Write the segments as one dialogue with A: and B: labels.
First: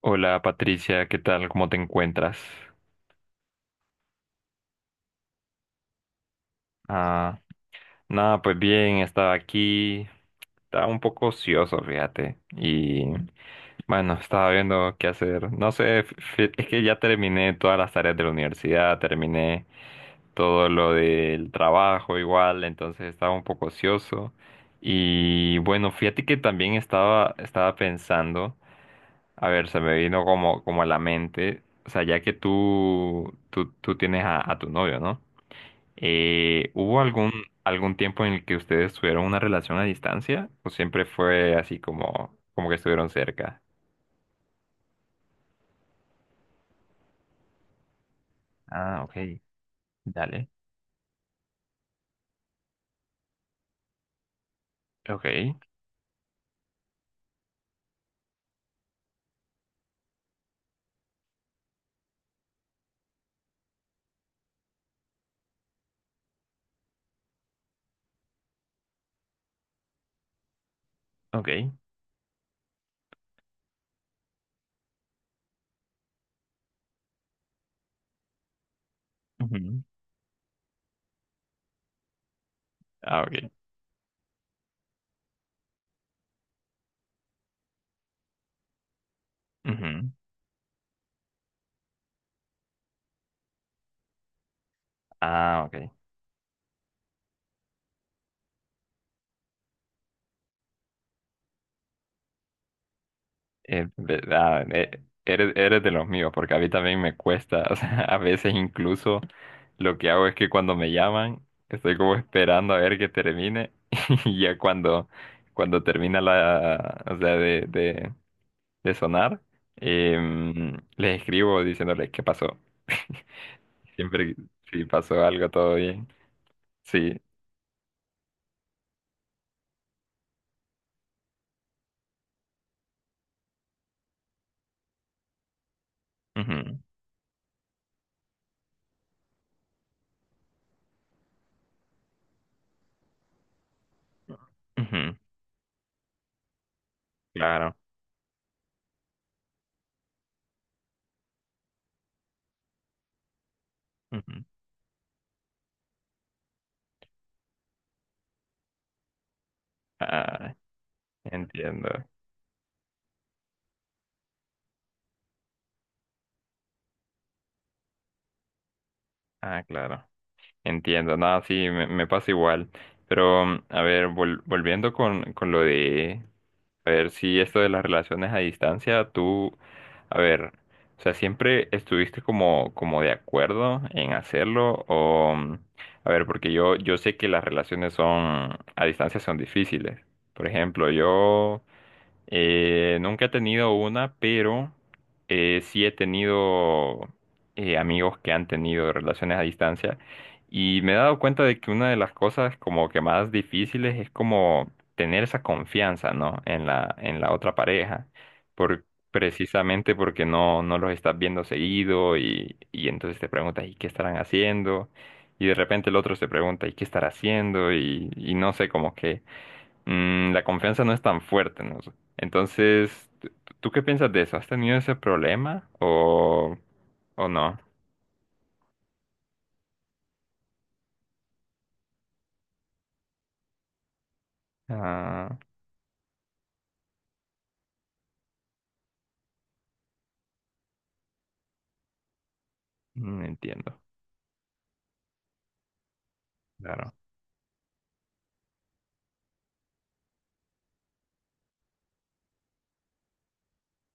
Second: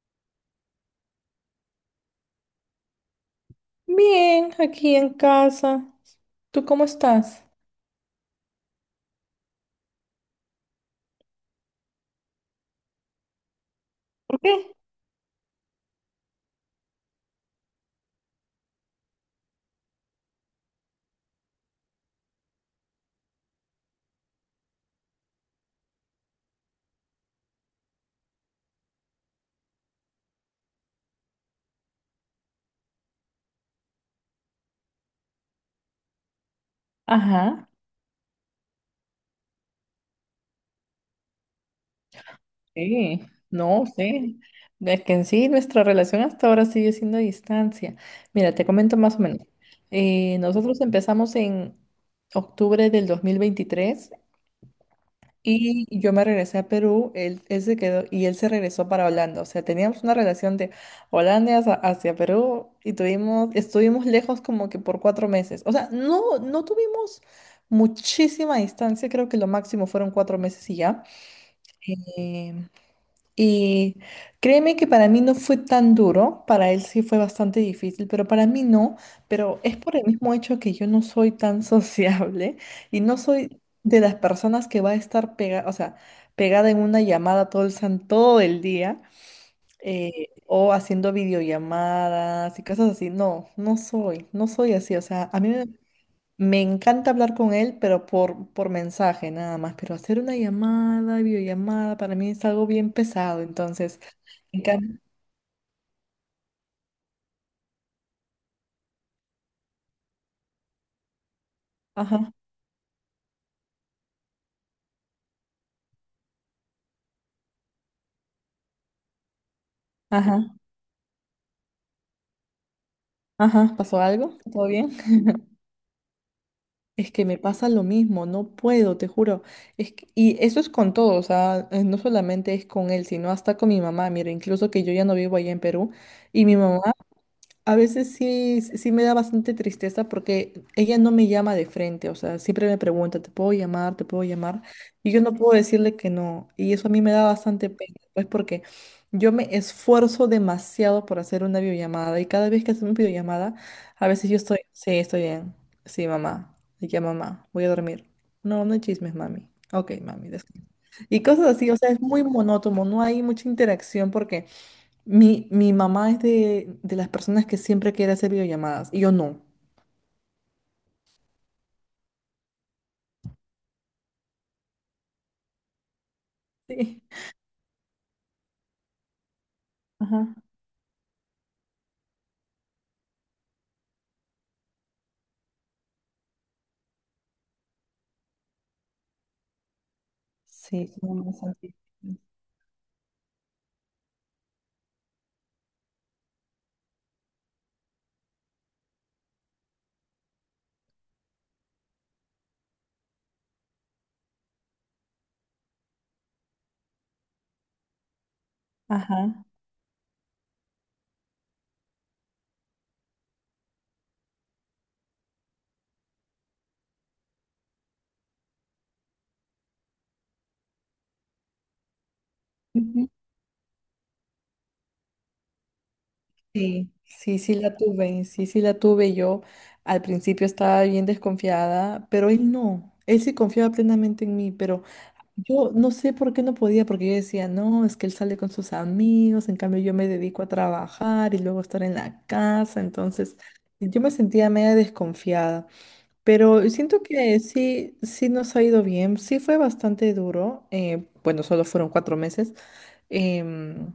A: Hola Patricia, ¿qué tal? ¿Cómo te encuentras?
B: Bien, aquí en casa. ¿Tú cómo
A: Ah,
B: estás?
A: nada, pues bien, estaba aquí, estaba un poco ocioso, fíjate, y bueno,
B: ¿Por
A: estaba
B: qué?
A: viendo qué hacer. No sé, es que ya terminé todas las tareas de la universidad, terminé todo lo del trabajo igual, entonces estaba un poco ocioso. Y bueno, fíjate que también estaba pensando, a ver, se me vino como, como a la mente, o sea, ya que tú tienes a tu novio, ¿no? ¿Hubo
B: Ajá,
A: algún tiempo en el que ustedes tuvieron una relación a distancia? ¿O siempre fue así como, como que estuvieron
B: sí,
A: cerca?
B: no sé. Es que en sí nuestra relación hasta ahora sigue siendo a distancia. Mira, te comento
A: Ah,
B: más o
A: ok.
B: menos.
A: Dale.
B: Nosotros empezamos en octubre del 2023.
A: Ok,
B: Y yo me regresé a Perú, él se quedó y él se regresó para Holanda. O sea, teníamos una relación de Holanda hacia Perú y estuvimos lejos como que por 4 meses. O sea, no tuvimos muchísima distancia, creo que lo máximo fueron 4 meses y ya.
A: ok.
B: Eh, y créeme que para mí no fue tan duro, para él sí fue bastante difícil, pero para mí no, pero es
A: Ujú.
B: por el mismo hecho que yo no soy tan sociable y no
A: Ah, ok.
B: soy de las personas que va a estar pegada, o sea, pegada en una llamada todo el día
A: Ujú.
B: o haciendo videollamadas y cosas así. No soy, no soy así, o sea,
A: Ah, ok.
B: me encanta hablar con él, pero por mensaje nada más, pero hacer una llamada, videollamada, para mí es algo bien pesado,
A: Eh,
B: entonces...
A: ve-
B: En
A: ah,
B: cambio,
A: eh, eres de los míos, porque a mí también me cuesta. O sea, a veces incluso lo que hago es que cuando me llaman, estoy como
B: ajá,
A: esperando a ver que termine. Y ya cuando, cuando termina la, o sea, de sonar,
B: ajá,
A: les escribo diciéndoles qué pasó.
B: ajá, ¿pasó
A: Siempre
B: algo? ¿Todo
A: si
B: bien?
A: pasó algo, todo bien.
B: Es
A: Sí.
B: que me pasa lo mismo, no puedo, te juro. Es que- y Eso es con todo, o sea, no solamente es con él, sino hasta con mi mamá. Mira, incluso que yo ya no vivo allá en Perú y mi
A: Ujú,
B: mamá a veces sí, sí me da bastante tristeza porque ella no me llama de frente, o sea, siempre me pregunta, ¿te puedo llamar? ¿Te puedo llamar? Y
A: ujú,
B: yo no puedo decirle que no. Y eso a mí me da bastante
A: claro,
B: pena, pues porque yo me esfuerzo demasiado por hacer una videollamada y cada vez que hacemos videollamada, a veces yo
A: ujú.
B: estoy, sí, estoy bien, sí, mamá, y ya mamá, voy a dormir. No, no hay chismes, mami. Ok, mami,
A: Ah,
B: descansa. Y cosas así, o
A: entiendo.
B: sea, es muy monótono, no hay mucha interacción porque... Mi mamá es de las personas que siempre quiere hacer videollamadas y yo no.
A: Ah, claro. Entiendo, nada, sí, me pasa igual. Pero, mm, a ver, volviendo con lo de, a
B: Sí.
A: ver, si esto de las relaciones a distancia, tú, a
B: Ajá.
A: ver, o sea, ¿siempre estuviste como, como de acuerdo en hacerlo? O, mm, a ver, porque yo sé que las relaciones son, a distancia son difíciles. Por
B: Sí,
A: ejemplo,
B: como más
A: yo…
B: antiguo.
A: Nunca he tenido una, pero sí he tenido amigos que han tenido relaciones a distancia y me he dado cuenta de que una de las cosas como que más difíciles es como tener esa confianza, ¿no? En la otra pareja, por,
B: Ajá.
A: precisamente porque no, no los estás viendo seguido y entonces te preguntas, ¿y qué estarán haciendo? Y de repente el otro se pregunta, ¿y qué estará haciendo? Y no sé, como que mm, la confianza no es tan fuerte, ¿no?
B: Ujú.
A: Entonces, ¿tú qué piensas de eso? ¿Has tenido ese problema
B: Sí,
A: o
B: sí, sí
A: no?
B: la tuve, sí, sí la tuve. Yo al principio estaba bien desconfiada, pero él no. Él sí confiaba plenamente en mí, pero
A: Ah,
B: yo no sé por qué no podía, porque yo decía, no, es que él sale con sus amigos, en cambio yo me dedico a trabajar y luego estar en la casa,
A: mm,
B: entonces
A: entiendo,
B: yo me sentía media desconfiada. Pero
A: claro.
B: siento que sí, sí nos ha ido bien, sí fue bastante duro, bueno, solo fueron 4 meses, em,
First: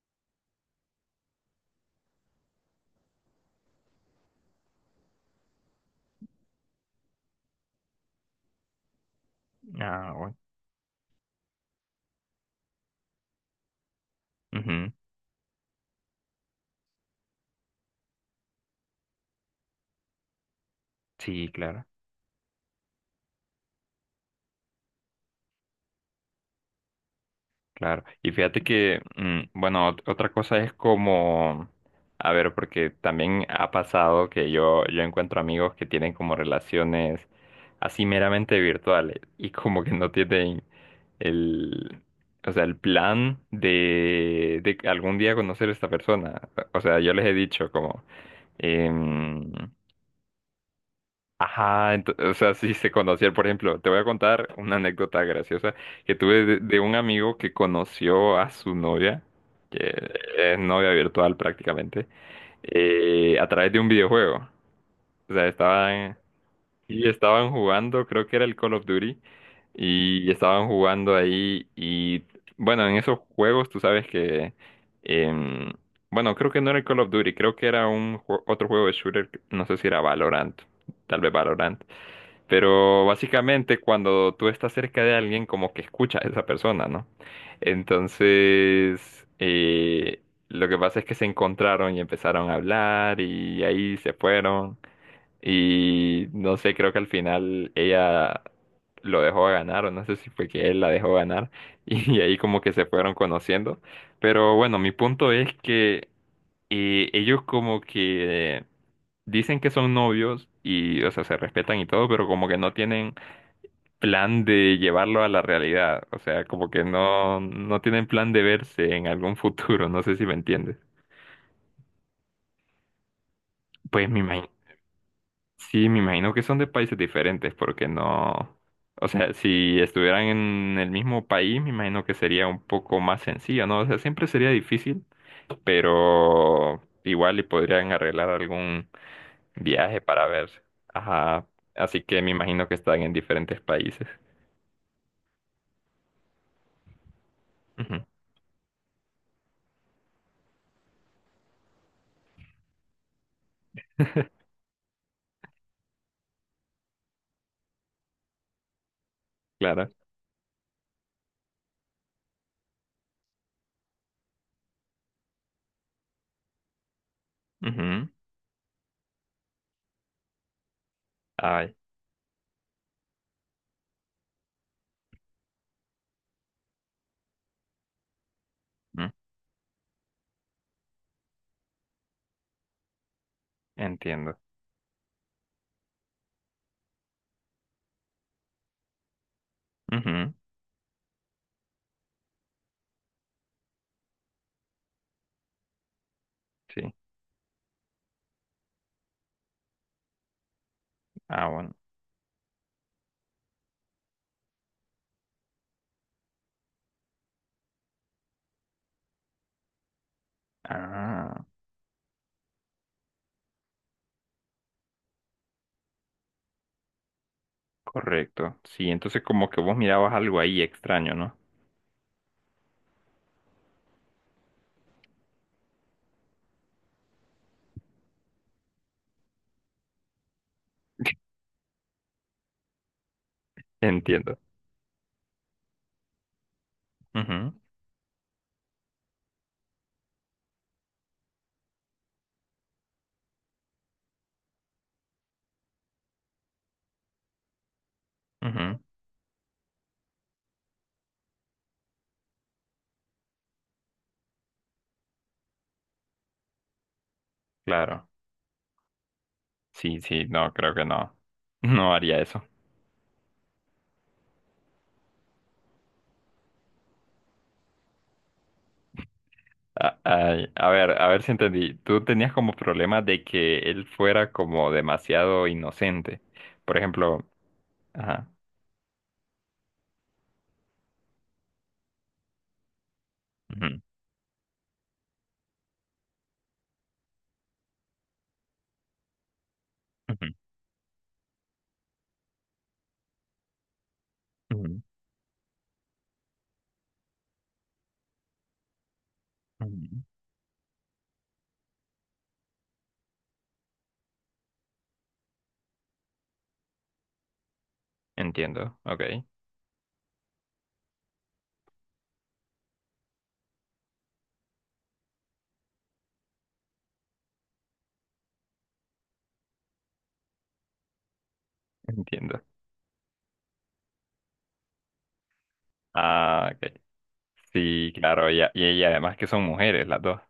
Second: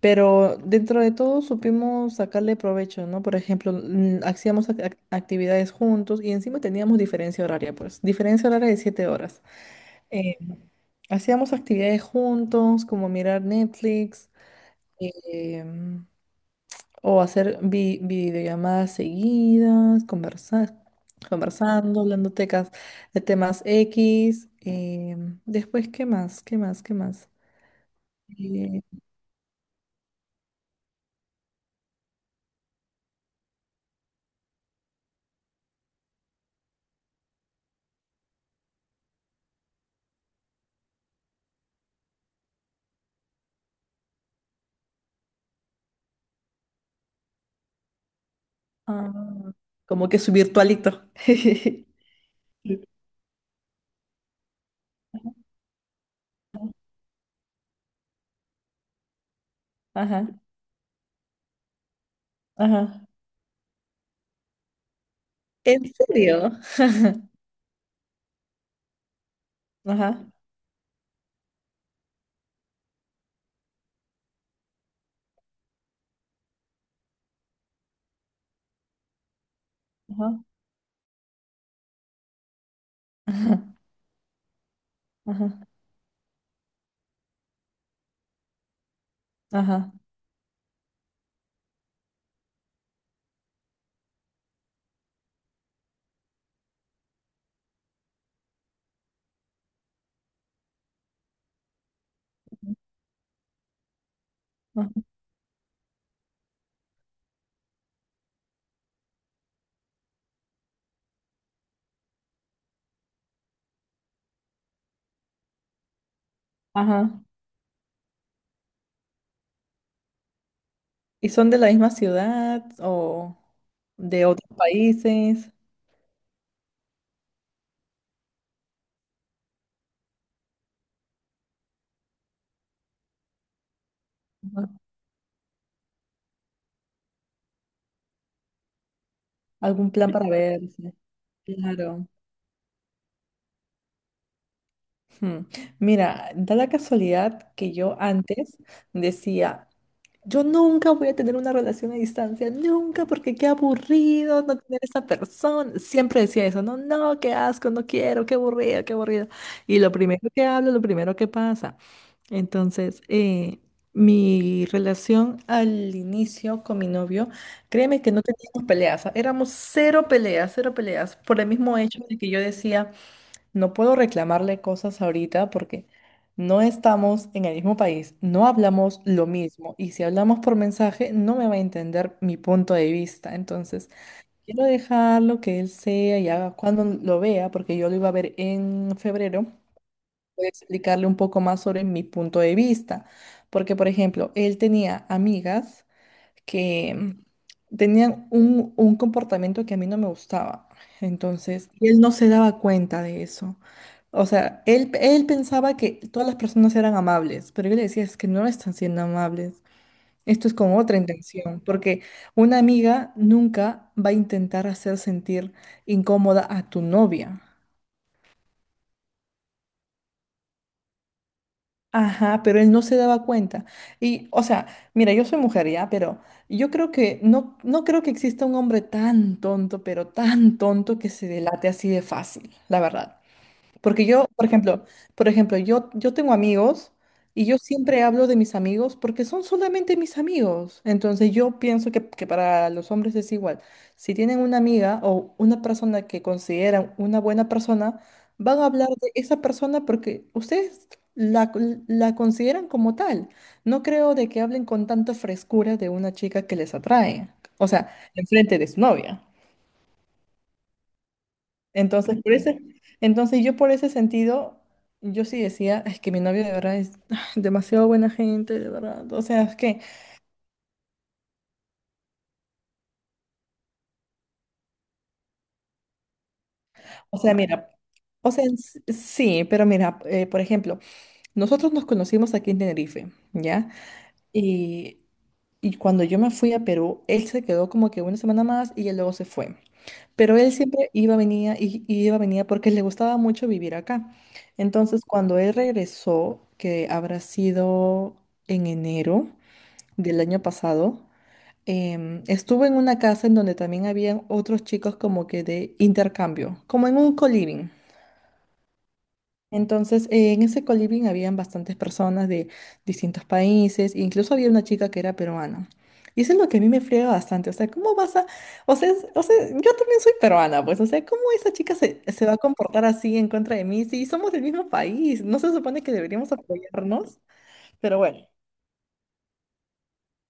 B: pero dentro de todo supimos sacarle provecho, ¿no? Por ejemplo, hacíamos actividades juntos y encima teníamos diferencia horaria, pues, diferencia horaria de 7 horas.
A: Ah, bueno.
B: Eh, hacíamos actividades juntos, como mirar Netflix.
A: Ujú,
B: em, O hacer videollamadas seguidas,
A: sí, claro,
B: conversando, hablando tecas de temas X. Después, ¿qué más? ¿Qué más? ¿Qué más?
A: claro. Y fíjate
B: Eh,
A: que, mm, bueno, otra cosa es como, a ver, porque también ha pasado que yo encuentro amigos que tienen como relaciones así meramente virtuales y como que no tienen el, o sea, el plan de que algún día conocer a esta persona. O sea, yo les he dicho como, em,
B: ah, como que su virtualito.
A: ajá, o sea, si
B: Sí.
A: se conocían, por ejemplo, te voy a contar una anécdota graciosa que tuve de un amigo que conoció a su novia, que
B: Ajá,
A: es novia virtual prácticamente,
B: ajá.
A: a través de un videojuego. O sea,
B: ¿En
A: estaban
B: serio?
A: y estaban jugando, creo que era el Call of Duty, y
B: Ajá,
A: estaban jugando ahí y bueno, en esos juegos tú sabes que, em, bueno, creo que no era el Call of Duty, creo que era un otro juego de shooter, no sé si era
B: ajá,
A: Valorant, tal vez Valorant, pero
B: ajá,
A: básicamente cuando tú estás cerca de alguien
B: ajá,
A: como que escuchas a esa persona, ¿no? Entonces,
B: ajá,
A: lo que pasa es que se encontraron y empezaron a hablar y ahí se fueron. Y no sé, creo que al final ella lo dejó ganar, o no sé si fue que él la dejó ganar, y ahí como que se fueron conociendo. Pero bueno, mi
B: ajá.
A: punto es que ellos como que dicen que son novios y, o sea, se respetan y todo, pero como que no tienen plan de llevarlo a la realidad, o sea, como que
B: Ajá.
A: no, no tienen plan de verse en algún futuro, no sé si me entiendes.
B: ¿Y son de la misma ciudad o
A: Pues me
B: de
A: imagino.
B: otros países?
A: Sí, me imagino que son de países diferentes, porque no, o sea, si estuvieran en el mismo país, me imagino que sería un poco más sencillo, ¿no? O sea, siempre sería
B: Ajá.
A: difícil, pero igual y podrían arreglar algún
B: ¿Algún
A: viaje
B: plan
A: para
B: para
A: ver.
B: verse?
A: Ajá, así
B: Claro.
A: que me imagino que están en diferentes países.
B: Hmm. Mira, da la casualidad que yo
A: Ujú.
B: antes decía, yo nunca voy a tener una relación a distancia, nunca, porque qué aburrido no tener esa persona. Siempre decía eso, no, no, qué asco, no quiero, qué aburrido, qué aburrido. Y lo
A: Claro.
B: primero que hablo, lo primero que pasa. Entonces, mi relación al inicio con mi novio, créeme
A: Ujú.
B: que no teníamos peleas, o sea, éramos cero peleas, por el
A: Ay,
B: mismo hecho de que yo decía... No puedo reclamarle cosas ahorita porque no estamos en el mismo país, no hablamos
A: mm,
B: lo mismo y si hablamos por mensaje no me va a entender mi punto de vista. Entonces,
A: entiendo.
B: quiero dejarlo que él sea y haga cuando lo vea, porque yo lo iba a ver en febrero,
A: Ujú,
B: voy a explicarle un poco más sobre mi punto de vista. Porque, por ejemplo, él tenía amigas
A: sí.
B: que tenían un comportamiento que a mí no me gustaba.
A: Ah,
B: Entonces,
A: bueno.
B: y él no se daba cuenta de eso. O sea, él pensaba que todas las personas eran amables, pero yo le decía, es que no están siendo amables. Esto es con otra
A: Ah,
B: intención, porque una amiga nunca va a intentar hacer sentir incómoda a tu novia.
A: correcto. Sí, entonces como que vos mirabas algo ahí extraño, ¿no?
B: Ajá, pero él no se daba cuenta. Y, o sea, mira, yo soy mujer ya, pero yo creo que no, no creo que exista un hombre tan tonto, pero tan tonto que se delate así de fácil, la verdad. Porque yo,
A: Entiendo.
B: por ejemplo, yo, tengo amigos y
A: Ujú,
B: yo siempre hablo de mis amigos porque son solamente mis amigos. Entonces yo pienso que para los hombres es igual. Si tienen una amiga o una persona que consideran una buena persona, van a
A: ujú,
B: hablar de esa persona porque ustedes la, la consideran como tal. No creo de que hablen con tanta frescura de una chica que les atrae. O sea,
A: claro.
B: enfrente de su novia.
A: Sí, sí, no, creo que no. No
B: Entonces,
A: haría
B: por
A: eso.
B: ese, entonces yo por ese sentido, yo sí decía, es que mi novio de verdad es ah, demasiado buena gente, de verdad. O sea, es que,
A: A, ay, a ver si entendí. Tú tenías como problema de que él fuera como demasiado inocente. Por
B: o
A: ejemplo,
B: sea, mira,
A: ajá.
B: o sea, sí, pero mira, por ejemplo, nosotros nos conocimos aquí en Tenerife, ¿ya?
A: Ujú,
B: Y, y cuando yo me fui a Perú, él se quedó como que una semana más y él luego se fue.
A: ujú,
B: Pero él siempre iba, venía, y iba, venía porque le gustaba mucho vivir acá.
A: ujú,
B: Entonces, cuando él regresó, que habrá sido en enero,
A: ujú.
B: del año pasado, estuve en una casa en donde también habían otros chicos como que de intercambio, como en un co-living.
A: Entiendo, ok,
B: Entonces, en ese co-living habían bastantes personas de distintos países, incluso había una chica que era peruana. Y eso es lo que a mí me friega bastante, o sea, ¿cómo vas a...? O sea, o sea, yo también soy peruana, pues, o sea, ¿cómo esa chica se va a
A: entiendo.
B: comportar así en contra de mí si somos del mismo país? ¿No se supone que deberíamos
A: Ah, ok.
B: apoyarnos?
A: Sí,
B: Pero bueno.
A: claro, y, y además que son mujeres las dos.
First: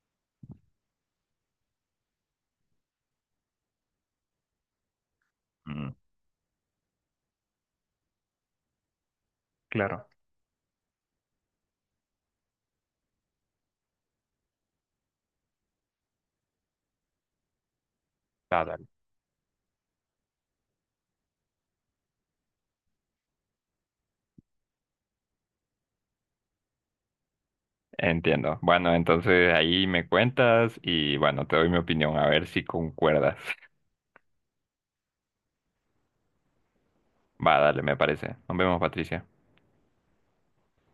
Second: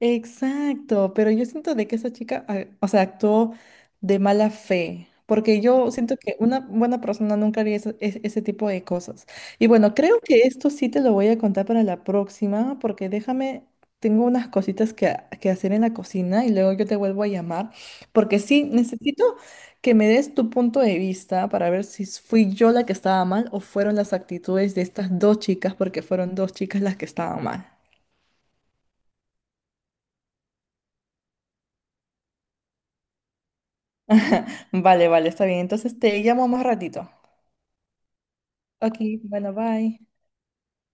B: Exacto, pero yo siento de que esa chica, ah, o sea, actuó de mala fe, porque yo
A: Mm,
B: siento que una buena persona nunca haría ese tipo de cosas. Y bueno,
A: claro.
B: creo que esto sí te lo voy a contar para la próxima, porque déjame, tengo unas cositas que hacer en la cocina y luego yo te vuelvo a llamar, porque
A: Ah,
B: sí,
A: dale.
B: necesito que me des tu punto de vista para ver si fui yo la que estaba mal o fueron las actitudes de estas dos chicas, porque fueron dos chicas las que estaban mal.
A: Entiendo. Bueno, entonces ahí me cuentas y bueno, te doy mi opinión a ver si concuerdas.
B: Vale, vale, está bien. Entonces te llamo más ratito.
A: Va, dale, me parece. Nos vemos,
B: Ok,
A: Patricia.
B: bueno, bye.